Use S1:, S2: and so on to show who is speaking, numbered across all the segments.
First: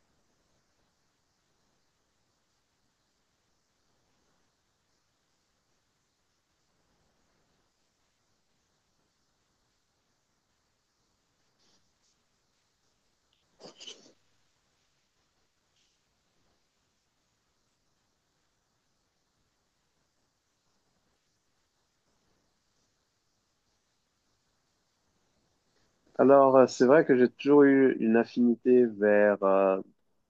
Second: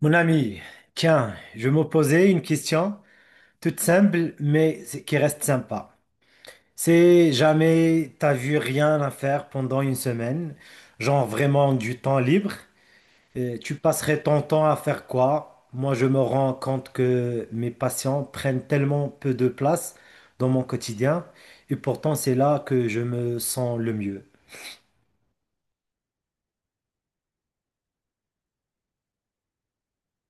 S1: Mon ami, tiens, je me posais une question toute simple, mais qui reste sympa. C'est jamais t'as vu rien à faire pendant une semaine, genre vraiment du temps libre, tu passerais ton temps à faire quoi? Moi, je me rends compte que mes patients prennent tellement peu de place dans mon quotidien, et pourtant c'est là que je me sens le mieux.
S2: C'est vrai que j'ai toujours eu une affinité vers, euh,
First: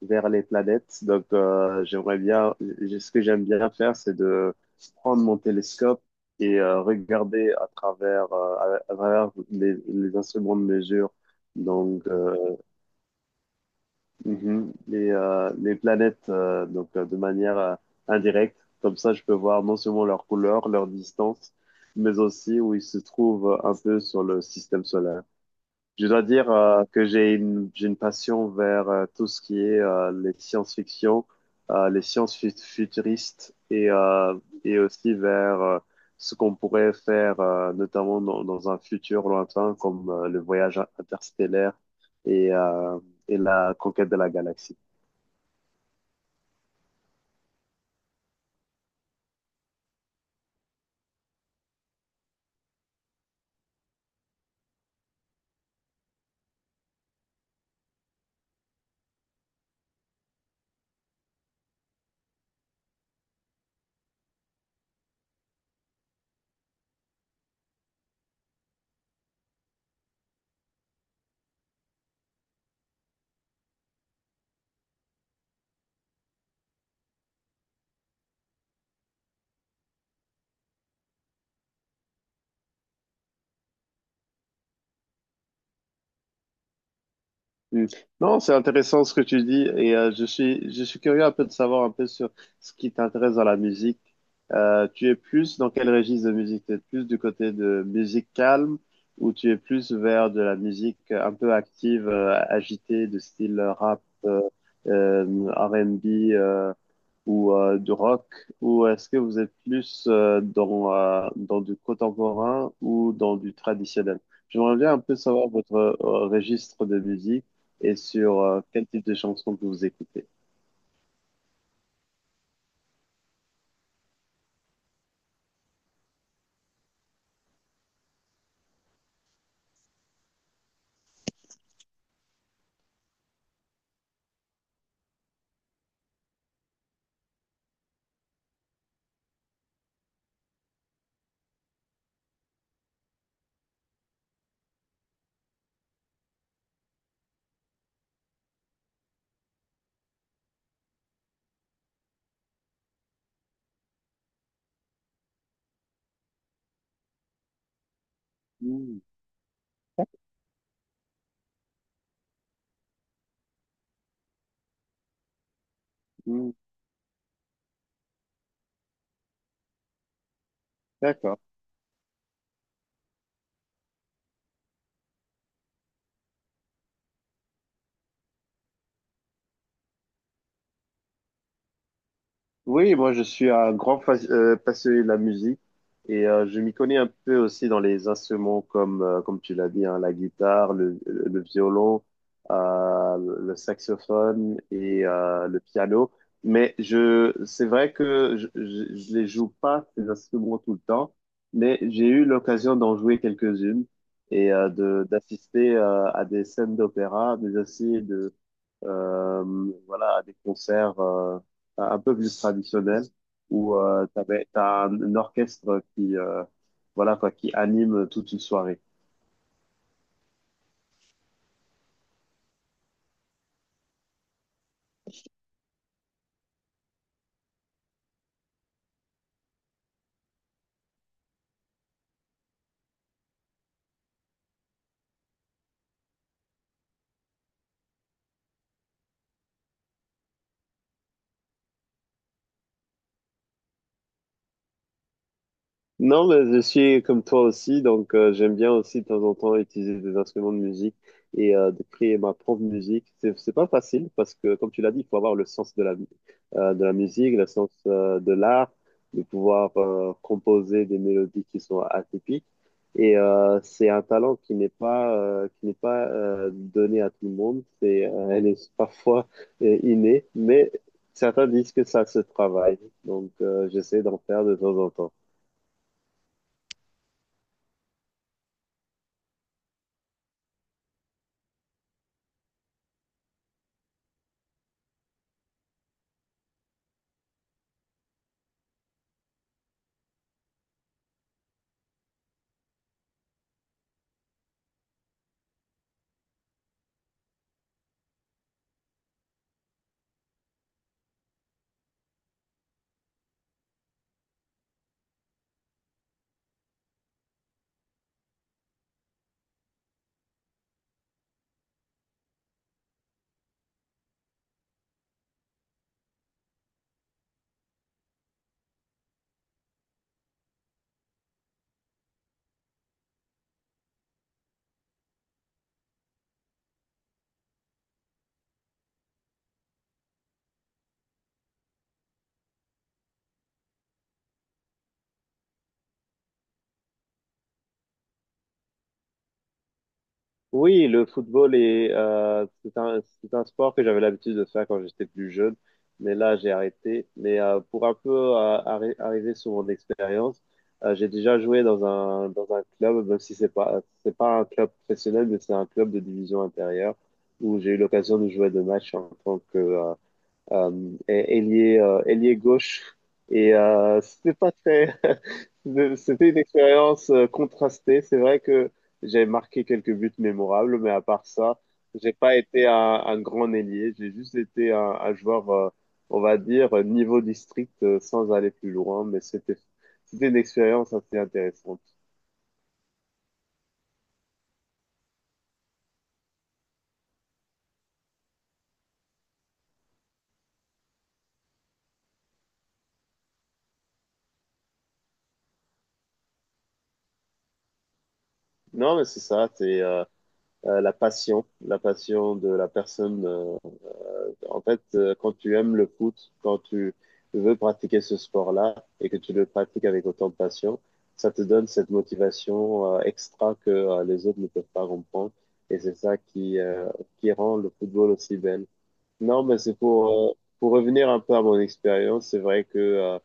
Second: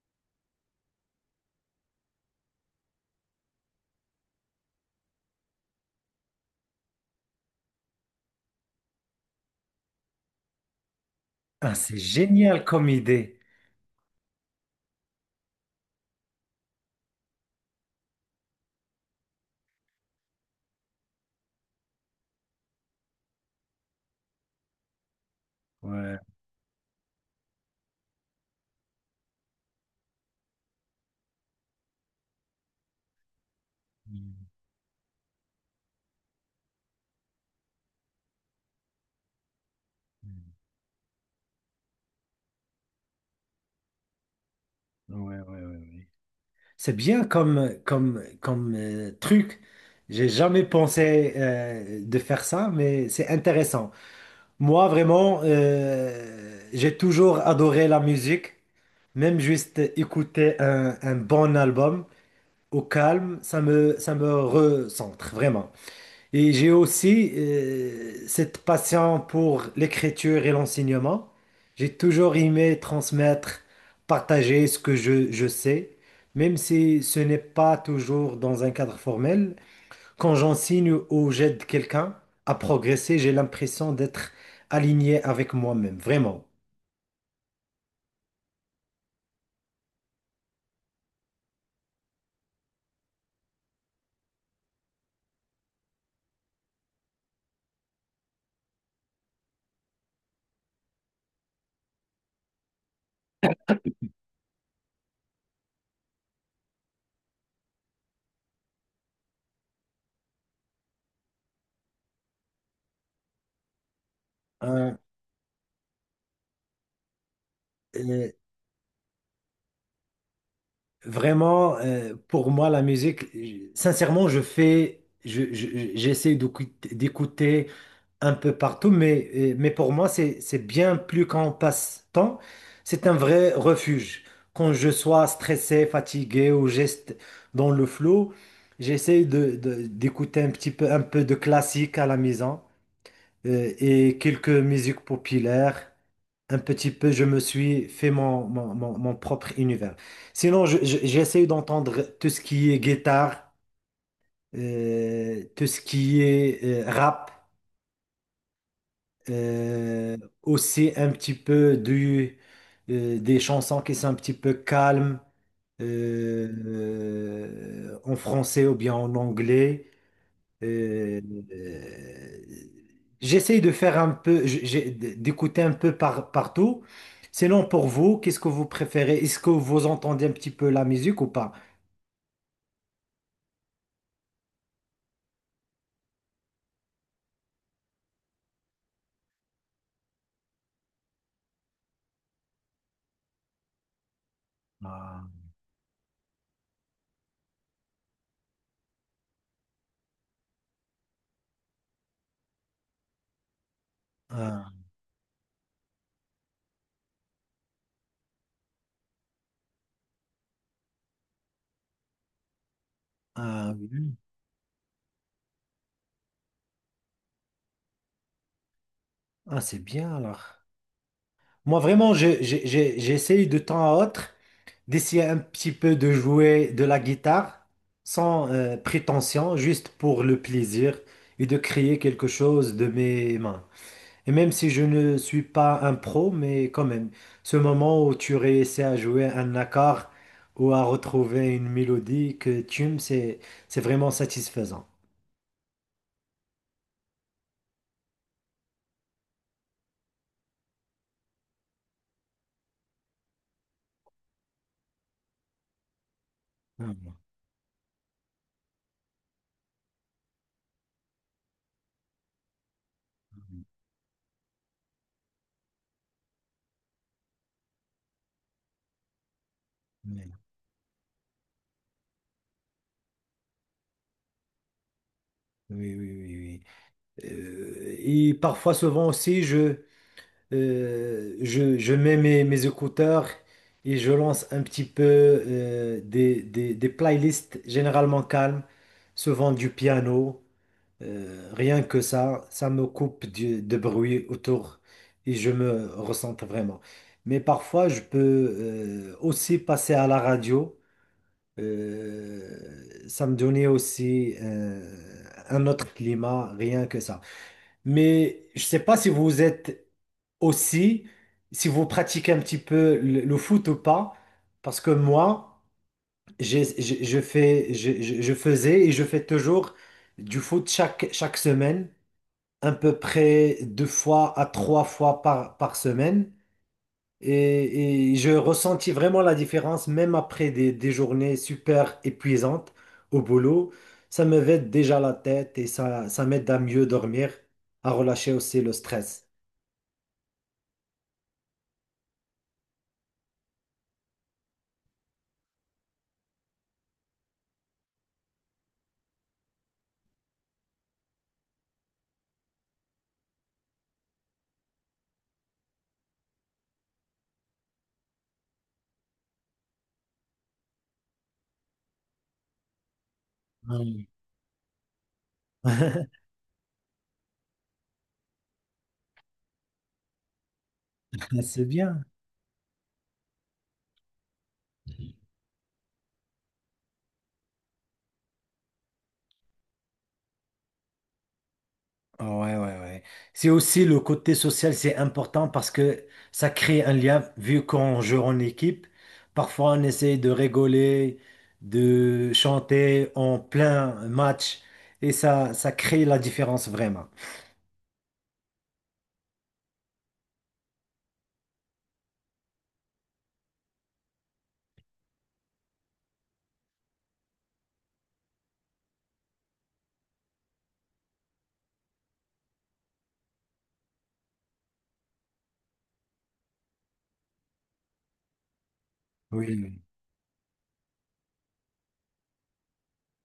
S2: vers les planètes. J'aimerais bien, ce que j'aime bien faire, c'est de prendre mon télescope et regarder à à travers les instruments de mesure,
S1: Ah, c'est
S2: donc euh,
S1: génial comme idée.
S2: les planètes de manière indirecte. Comme ça, je peux voir non seulement leur couleur, leur distance, mais aussi où ils se trouvent un peu sur le système solaire. Je
S1: Ouais.
S2: dois dire que j'ai une passion vers tout ce qui est les science-fiction, euh, futuristes et
S1: Mm.
S2: et aussi vers ce qu'on pourrait faire notamment dans un futur lointain comme le
S1: Mm.
S2: voyage interstellaire et, euh, et la conquête de la galaxie.
S1: Ouais, ouais, ouais, ouais. C'est bien comme truc. J'ai jamais pensé de faire ça, mais c'est intéressant. Moi, vraiment, j'ai toujours adoré la musique. Même juste écouter un bon album au calme, ça me recentre, vraiment. Et j'ai aussi cette passion pour l'écriture et l'enseignement. J'ai toujours aimé transmettre, partager ce que je sais, même si ce n'est pas toujours dans un cadre formel. Quand j'enseigne ou j'aide quelqu'un à progresser, j'ai l'impression d'être aligné avec moi-même, vraiment.
S2: Mm. Non, c'est intéressant ce que tu dis et je suis curieux un peu de savoir un peu sur ce qui t'intéresse dans la musique. Tu es plus dans quel registre de musique? Tu es plus du côté de musique calme ou tu es plus vers de la musique un peu active, agitée, de style rap, euh, R&B. euh, ou du rock, ou est-ce que vous êtes plus dans du contemporain ou dans du traditionnel? J'aimerais bien
S1: Hein,
S2: un peu savoir votre registre de musique et
S1: euh,
S2: sur quel type de chansons que vous écoutez.
S1: vraiment, pour moi, la musique, sincèrement, je fais, je- j'essaie d'écouter un peu partout, mais pour moi, c'est bien plus qu'un passe-temps, c'est un vrai refuge. Quand je sois stressé, fatigué ou geste dans le flou, d'écouter un petit peu, un peu de classique à la maison et quelques musiques populaires. Un petit peu, je me suis fait mon propre univers. Sinon, j'essaie d'entendre tout ce qui est guitare, tout ce qui est rap.
S2: Hmm,
S1: Euh, aussi un petit peu des chansons qui sont un petit peu calmes
S2: hmm,
S1: en français ou bien en anglais. Euh,
S2: d'accord.
S1: euh, j'essaye de faire un peu, d'écouter un peu partout. Sinon, pour vous, qu'est-ce que vous préférez? Est-ce que vous entendez un petit peu la musique ou pas?
S2: Oui, moi je suis un grand passionné de la musique et je m'y connais un peu aussi dans les instruments comme, comme tu l'as dit, hein, la guitare, le violon, le saxophone et
S1: Ah,
S2: le piano. Mais c'est vrai que je les joue pas ces instruments tout le temps, mais j'ai eu l'occasion d'en jouer quelques-unes et
S1: ah,
S2: de d'assister à des scènes d'opéra, mais aussi voilà, à des concerts un peu plus traditionnels
S1: ah,
S2: où
S1: oui.
S2: t'as un orchestre qui, voilà, quoi, qui anime toute une soirée.
S1: Ah, c'est bien alors. Moi, vraiment, j'essaye de temps à autre d'essayer un petit peu de jouer de la guitare sans prétention, juste pour le plaisir et de créer quelque chose de mes mains. Et même si je ne suis pas un pro, mais quand même, ce moment où tu réussis à jouer un accord ou à retrouver une mélodie que tu aimes, c'est vraiment satisfaisant.
S2: Non, mais je suis comme toi aussi, donc j'aime bien aussi de temps en temps utiliser des instruments de musique et de créer ma propre musique. C'est pas facile parce que, comme tu l'as dit, il faut avoir le sens de la musique.
S1: Ah,
S2: Le sens de l'art, de pouvoir composer des mélodies qui sont atypiques. Et c'est un talent qui n'est pas donné à tout le monde. Elle est parfois innée,
S1: oui,
S2: mais certains disent que ça se travaille. Donc, j'essaie d'en faire de temps en temps.
S1: oui, oui, oui. Oui. Et parfois, souvent aussi, je mets mes écouteurs et je lance un petit peu des playlists généralement calmes, souvent du piano. Rien que ça me coupe du, de bruit autour et je me ressens vraiment. Mais parfois, je peux aussi passer à la radio. Ça me donnait aussi un autre climat, rien que ça. Mais je ne sais pas si vous êtes aussi si vous pratiquez un petit peu le foot ou pas, parce que moi, je faisais et je fais toujours du foot chaque semaine, à peu près deux fois à trois fois par semaine. Et je ressentis vraiment la différence, même après des journées super épuisantes au boulot. Ça me vide déjà la tête et ça m'aide à mieux dormir, à relâcher aussi le stress.
S2: Oui, le football c'est un sport que j'avais l'habitude de faire quand j'étais plus jeune, mais là j'ai arrêté. Mais pour un peu arriver sur mon expérience, j'ai déjà joué dans un club, même si c'est pas un club professionnel, mais c'est un club de division intérieure où j'ai eu l'occasion de jouer deux matchs en tant que, et- ailier, ailier gauche. Et
S1: Ouais.
S2: c'était pas très, c'était une expérience contrastée. C'est vrai que j'ai marqué quelques buts mémorables, mais à part ça,
S1: C'est bien.
S2: j'ai pas été un grand ailier. J'ai juste été un joueur, on va dire, niveau district, sans aller plus loin. C'était une expérience assez intéressante.
S1: Ah, ouais, ouais, ouais. C'est aussi le côté social, c'est important parce que ça crée un lien. Vu qu'on joue en équipe, parfois on essaie de rigoler, de chanter en plein match et ça crée la différence vraiment.
S2: Non, mais c'est ça, c'est la passion de la personne. Quand tu aimes le foot, quand tu veux pratiquer ce sport-là et que tu le pratiques avec autant de passion, ça te donne cette motivation extra que les autres ne peuvent pas comprendre. Et c'est ça qui rend le football aussi belle. Non,
S1: Oui,
S2: mais c'est
S1: oui,
S2: pour revenir un peu à mon expérience, c'est vrai que euh,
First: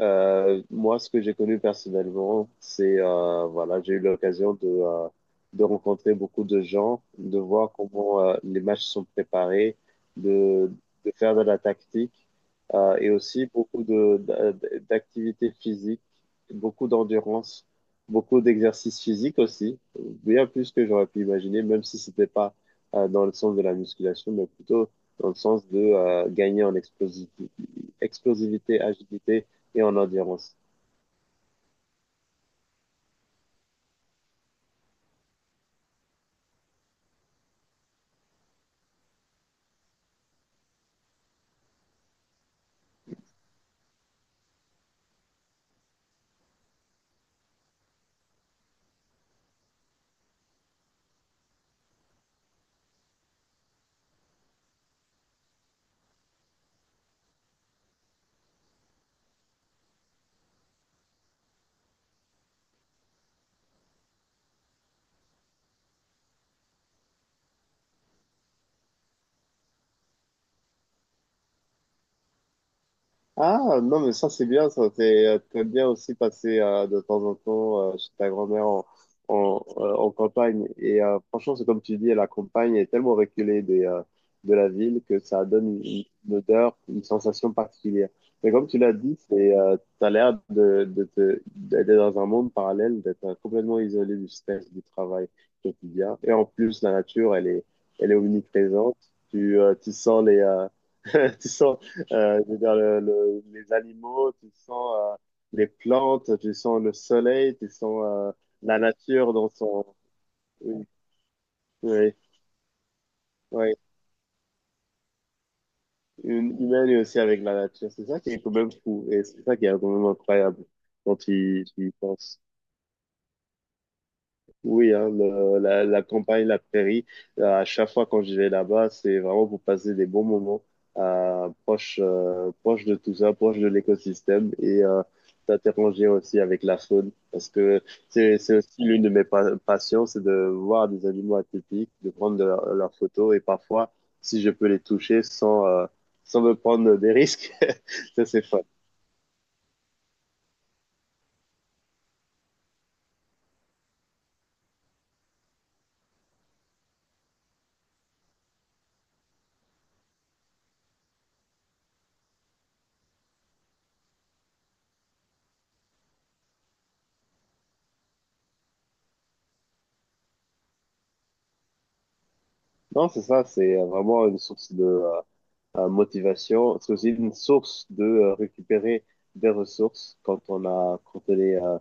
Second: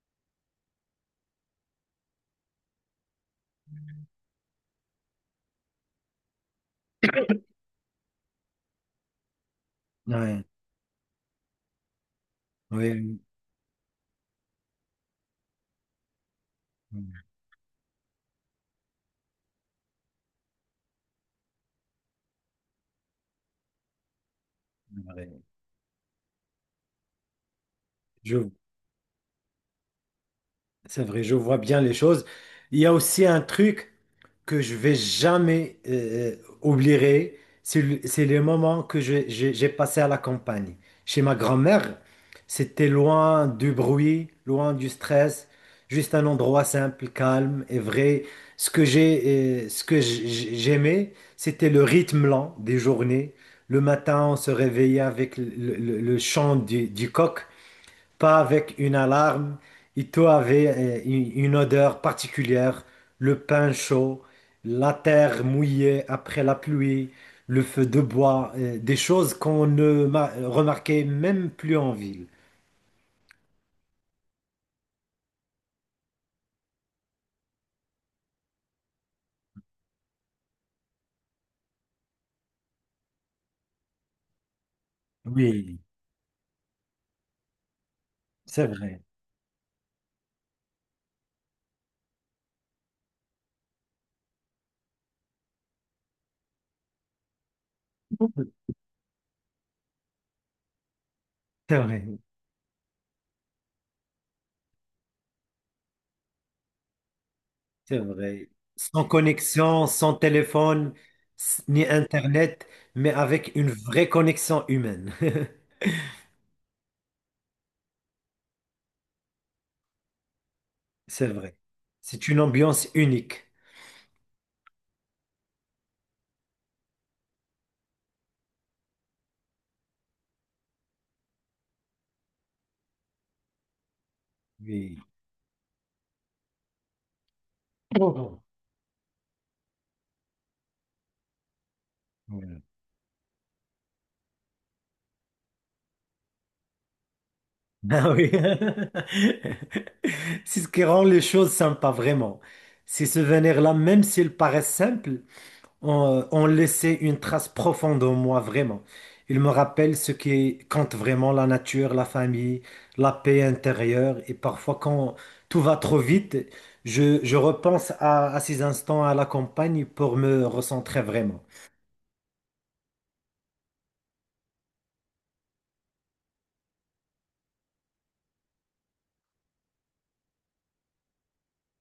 S2: euh, moi, ce que j'ai connu personnellement, voilà, j'ai eu l'occasion de rencontrer beaucoup de gens, de voir comment les matchs sont préparés,
S1: oui.
S2: de, de faire de la tactique, et
S1: Oui,
S2: aussi beaucoup d'activités physiques, beaucoup d'endurance, beaucoup d'exercices physiques aussi, bien plus que j'aurais pu imaginer, même si c'était pas dans le sens de la musculation, mais plutôt
S1: oui,
S2: dans le
S1: oui.
S2: sens de gagner en
S1: Je vois.
S2: explosivité, agilité et en endurance.
S1: C'est vrai, je vois bien les choses. Il y a aussi un truc que je vais jamais oublierai, c'est les moments que j'ai passé à la campagne. Chez ma grand-mère, c'était loin du bruit, loin du stress, juste un endroit simple, calme et vrai. Ce que j'aimais, c'était le rythme lent des journées. Le matin, on se réveillait avec le chant du coq, pas avec une alarme. Et tout avait une odeur particulière, le pain chaud, la terre mouillée après la pluie, le feu de bois, des choses qu'on ne remarquait même plus en ville.
S2: Ah, non, mais ça, c'est bien, ça. T'aimes bien aussi passer de temps en temps chez ta grand-mère en campagne. Et franchement, c'est comme tu dis, la campagne est tellement reculée de la ville que ça
S1: Oui,
S2: donne une odeur, une sensation particulière. Mais
S1: c'est
S2: comme tu l'as
S1: vrai,
S2: dit, t'as l'air d'être dans un monde parallèle, d'être complètement isolé du stress, du travail quotidien. Et en plus, la nature, elle est omniprésente. Tu sens Tu
S1: c'est
S2: sens,
S1: vrai,
S2: je veux dire, les animaux, tu sens les plantes, tu sens le soleil, tu
S1: c'est
S2: sens
S1: vrai.
S2: la
S1: Sans
S2: nature dans son...
S1: connexion, sans
S2: Oui,
S1: téléphone, ni
S2: oui,
S1: Internet, mais avec une
S2: oui.
S1: vraie connexion humaine.
S2: Une humaine et aussi avec la nature. C'est ça qui est quand même fou et c'est ça qui est quand même incroyable quand
S1: C'est vrai.
S2: tu y
S1: C'est une
S2: penses.
S1: ambiance unique.
S2: Oui, hein, la campagne, la prairie, à chaque fois quand je vais là-bas, c'est vraiment pour passer des bons moments proche de tout ça, proche de l'écosystème et
S1: Oui.
S2: t'interroger aussi avec la faune parce que c'est aussi l'une de mes passions, c'est de voir des animaux atypiques, de prendre de
S1: Voilà.
S2: leurs photos et parfois, si je peux les toucher sans, sans me prendre des risques,
S1: Ah
S2: ça
S1: oui.
S2: c'est fun.
S1: C'est ce qui rend les choses sympas, vraiment. Ces souvenirs-là, même s'ils paraissent simples, ont laissé une trace profonde en moi, vraiment. Ils me rappellent ce qui compte vraiment, la nature, la famille, la paix intérieure. Et parfois, quand tout va trop vite, je repense à ces instants à la campagne pour me recentrer vraiment.
S2: Non, c'est ça, c'est vraiment une source de motivation. Parce que C'est aussi une source de récupérer des ressources quand on euh,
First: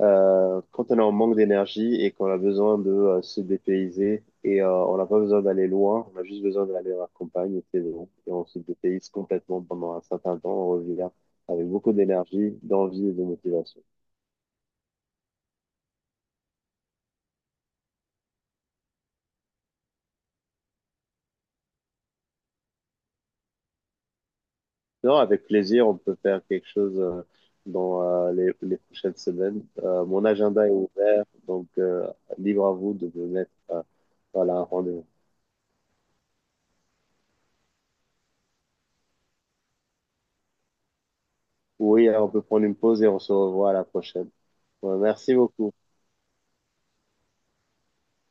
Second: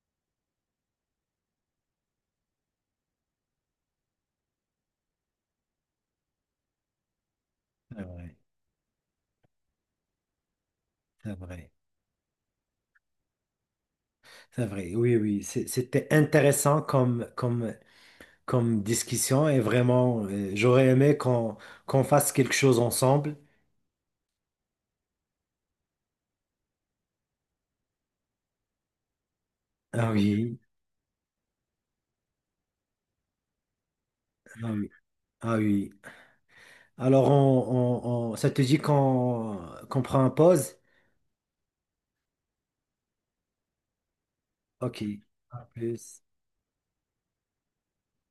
S2: euh, quand on est en manque d'énergie et qu'on a besoin de se dépayser. Et on n'a pas besoin d'aller loin, on a juste besoin d'aller à la campagne, et c'est
S1: C'est
S2: bon. Et
S1: vrai,
S2: on se dépayse complètement pendant un certain temps, on revient
S1: c'est
S2: avec
S1: vrai,
S2: beaucoup d'énergie, d'envie et de motivation.
S1: c'est vrai. Oui, oui, c'était intéressant comme comme discussion et vraiment, j'aurais aimé qu'on fasse quelque chose ensemble.
S2: Non, avec plaisir, on peut faire quelque chose dans les prochaines semaines.
S1: Ah
S2: Mon
S1: oui,
S2: agenda est ouvert, donc libre à vous de me mettre voilà, un
S1: ah oui,
S2: rendez-vous.
S1: ah oui. Alors, ça te dit qu'on prend une pause?
S2: Oui, on peut prendre une pause et on se revoit à la prochaine. Ouais,
S1: Ok,
S2: merci
S1: à
S2: beaucoup.
S1: plus.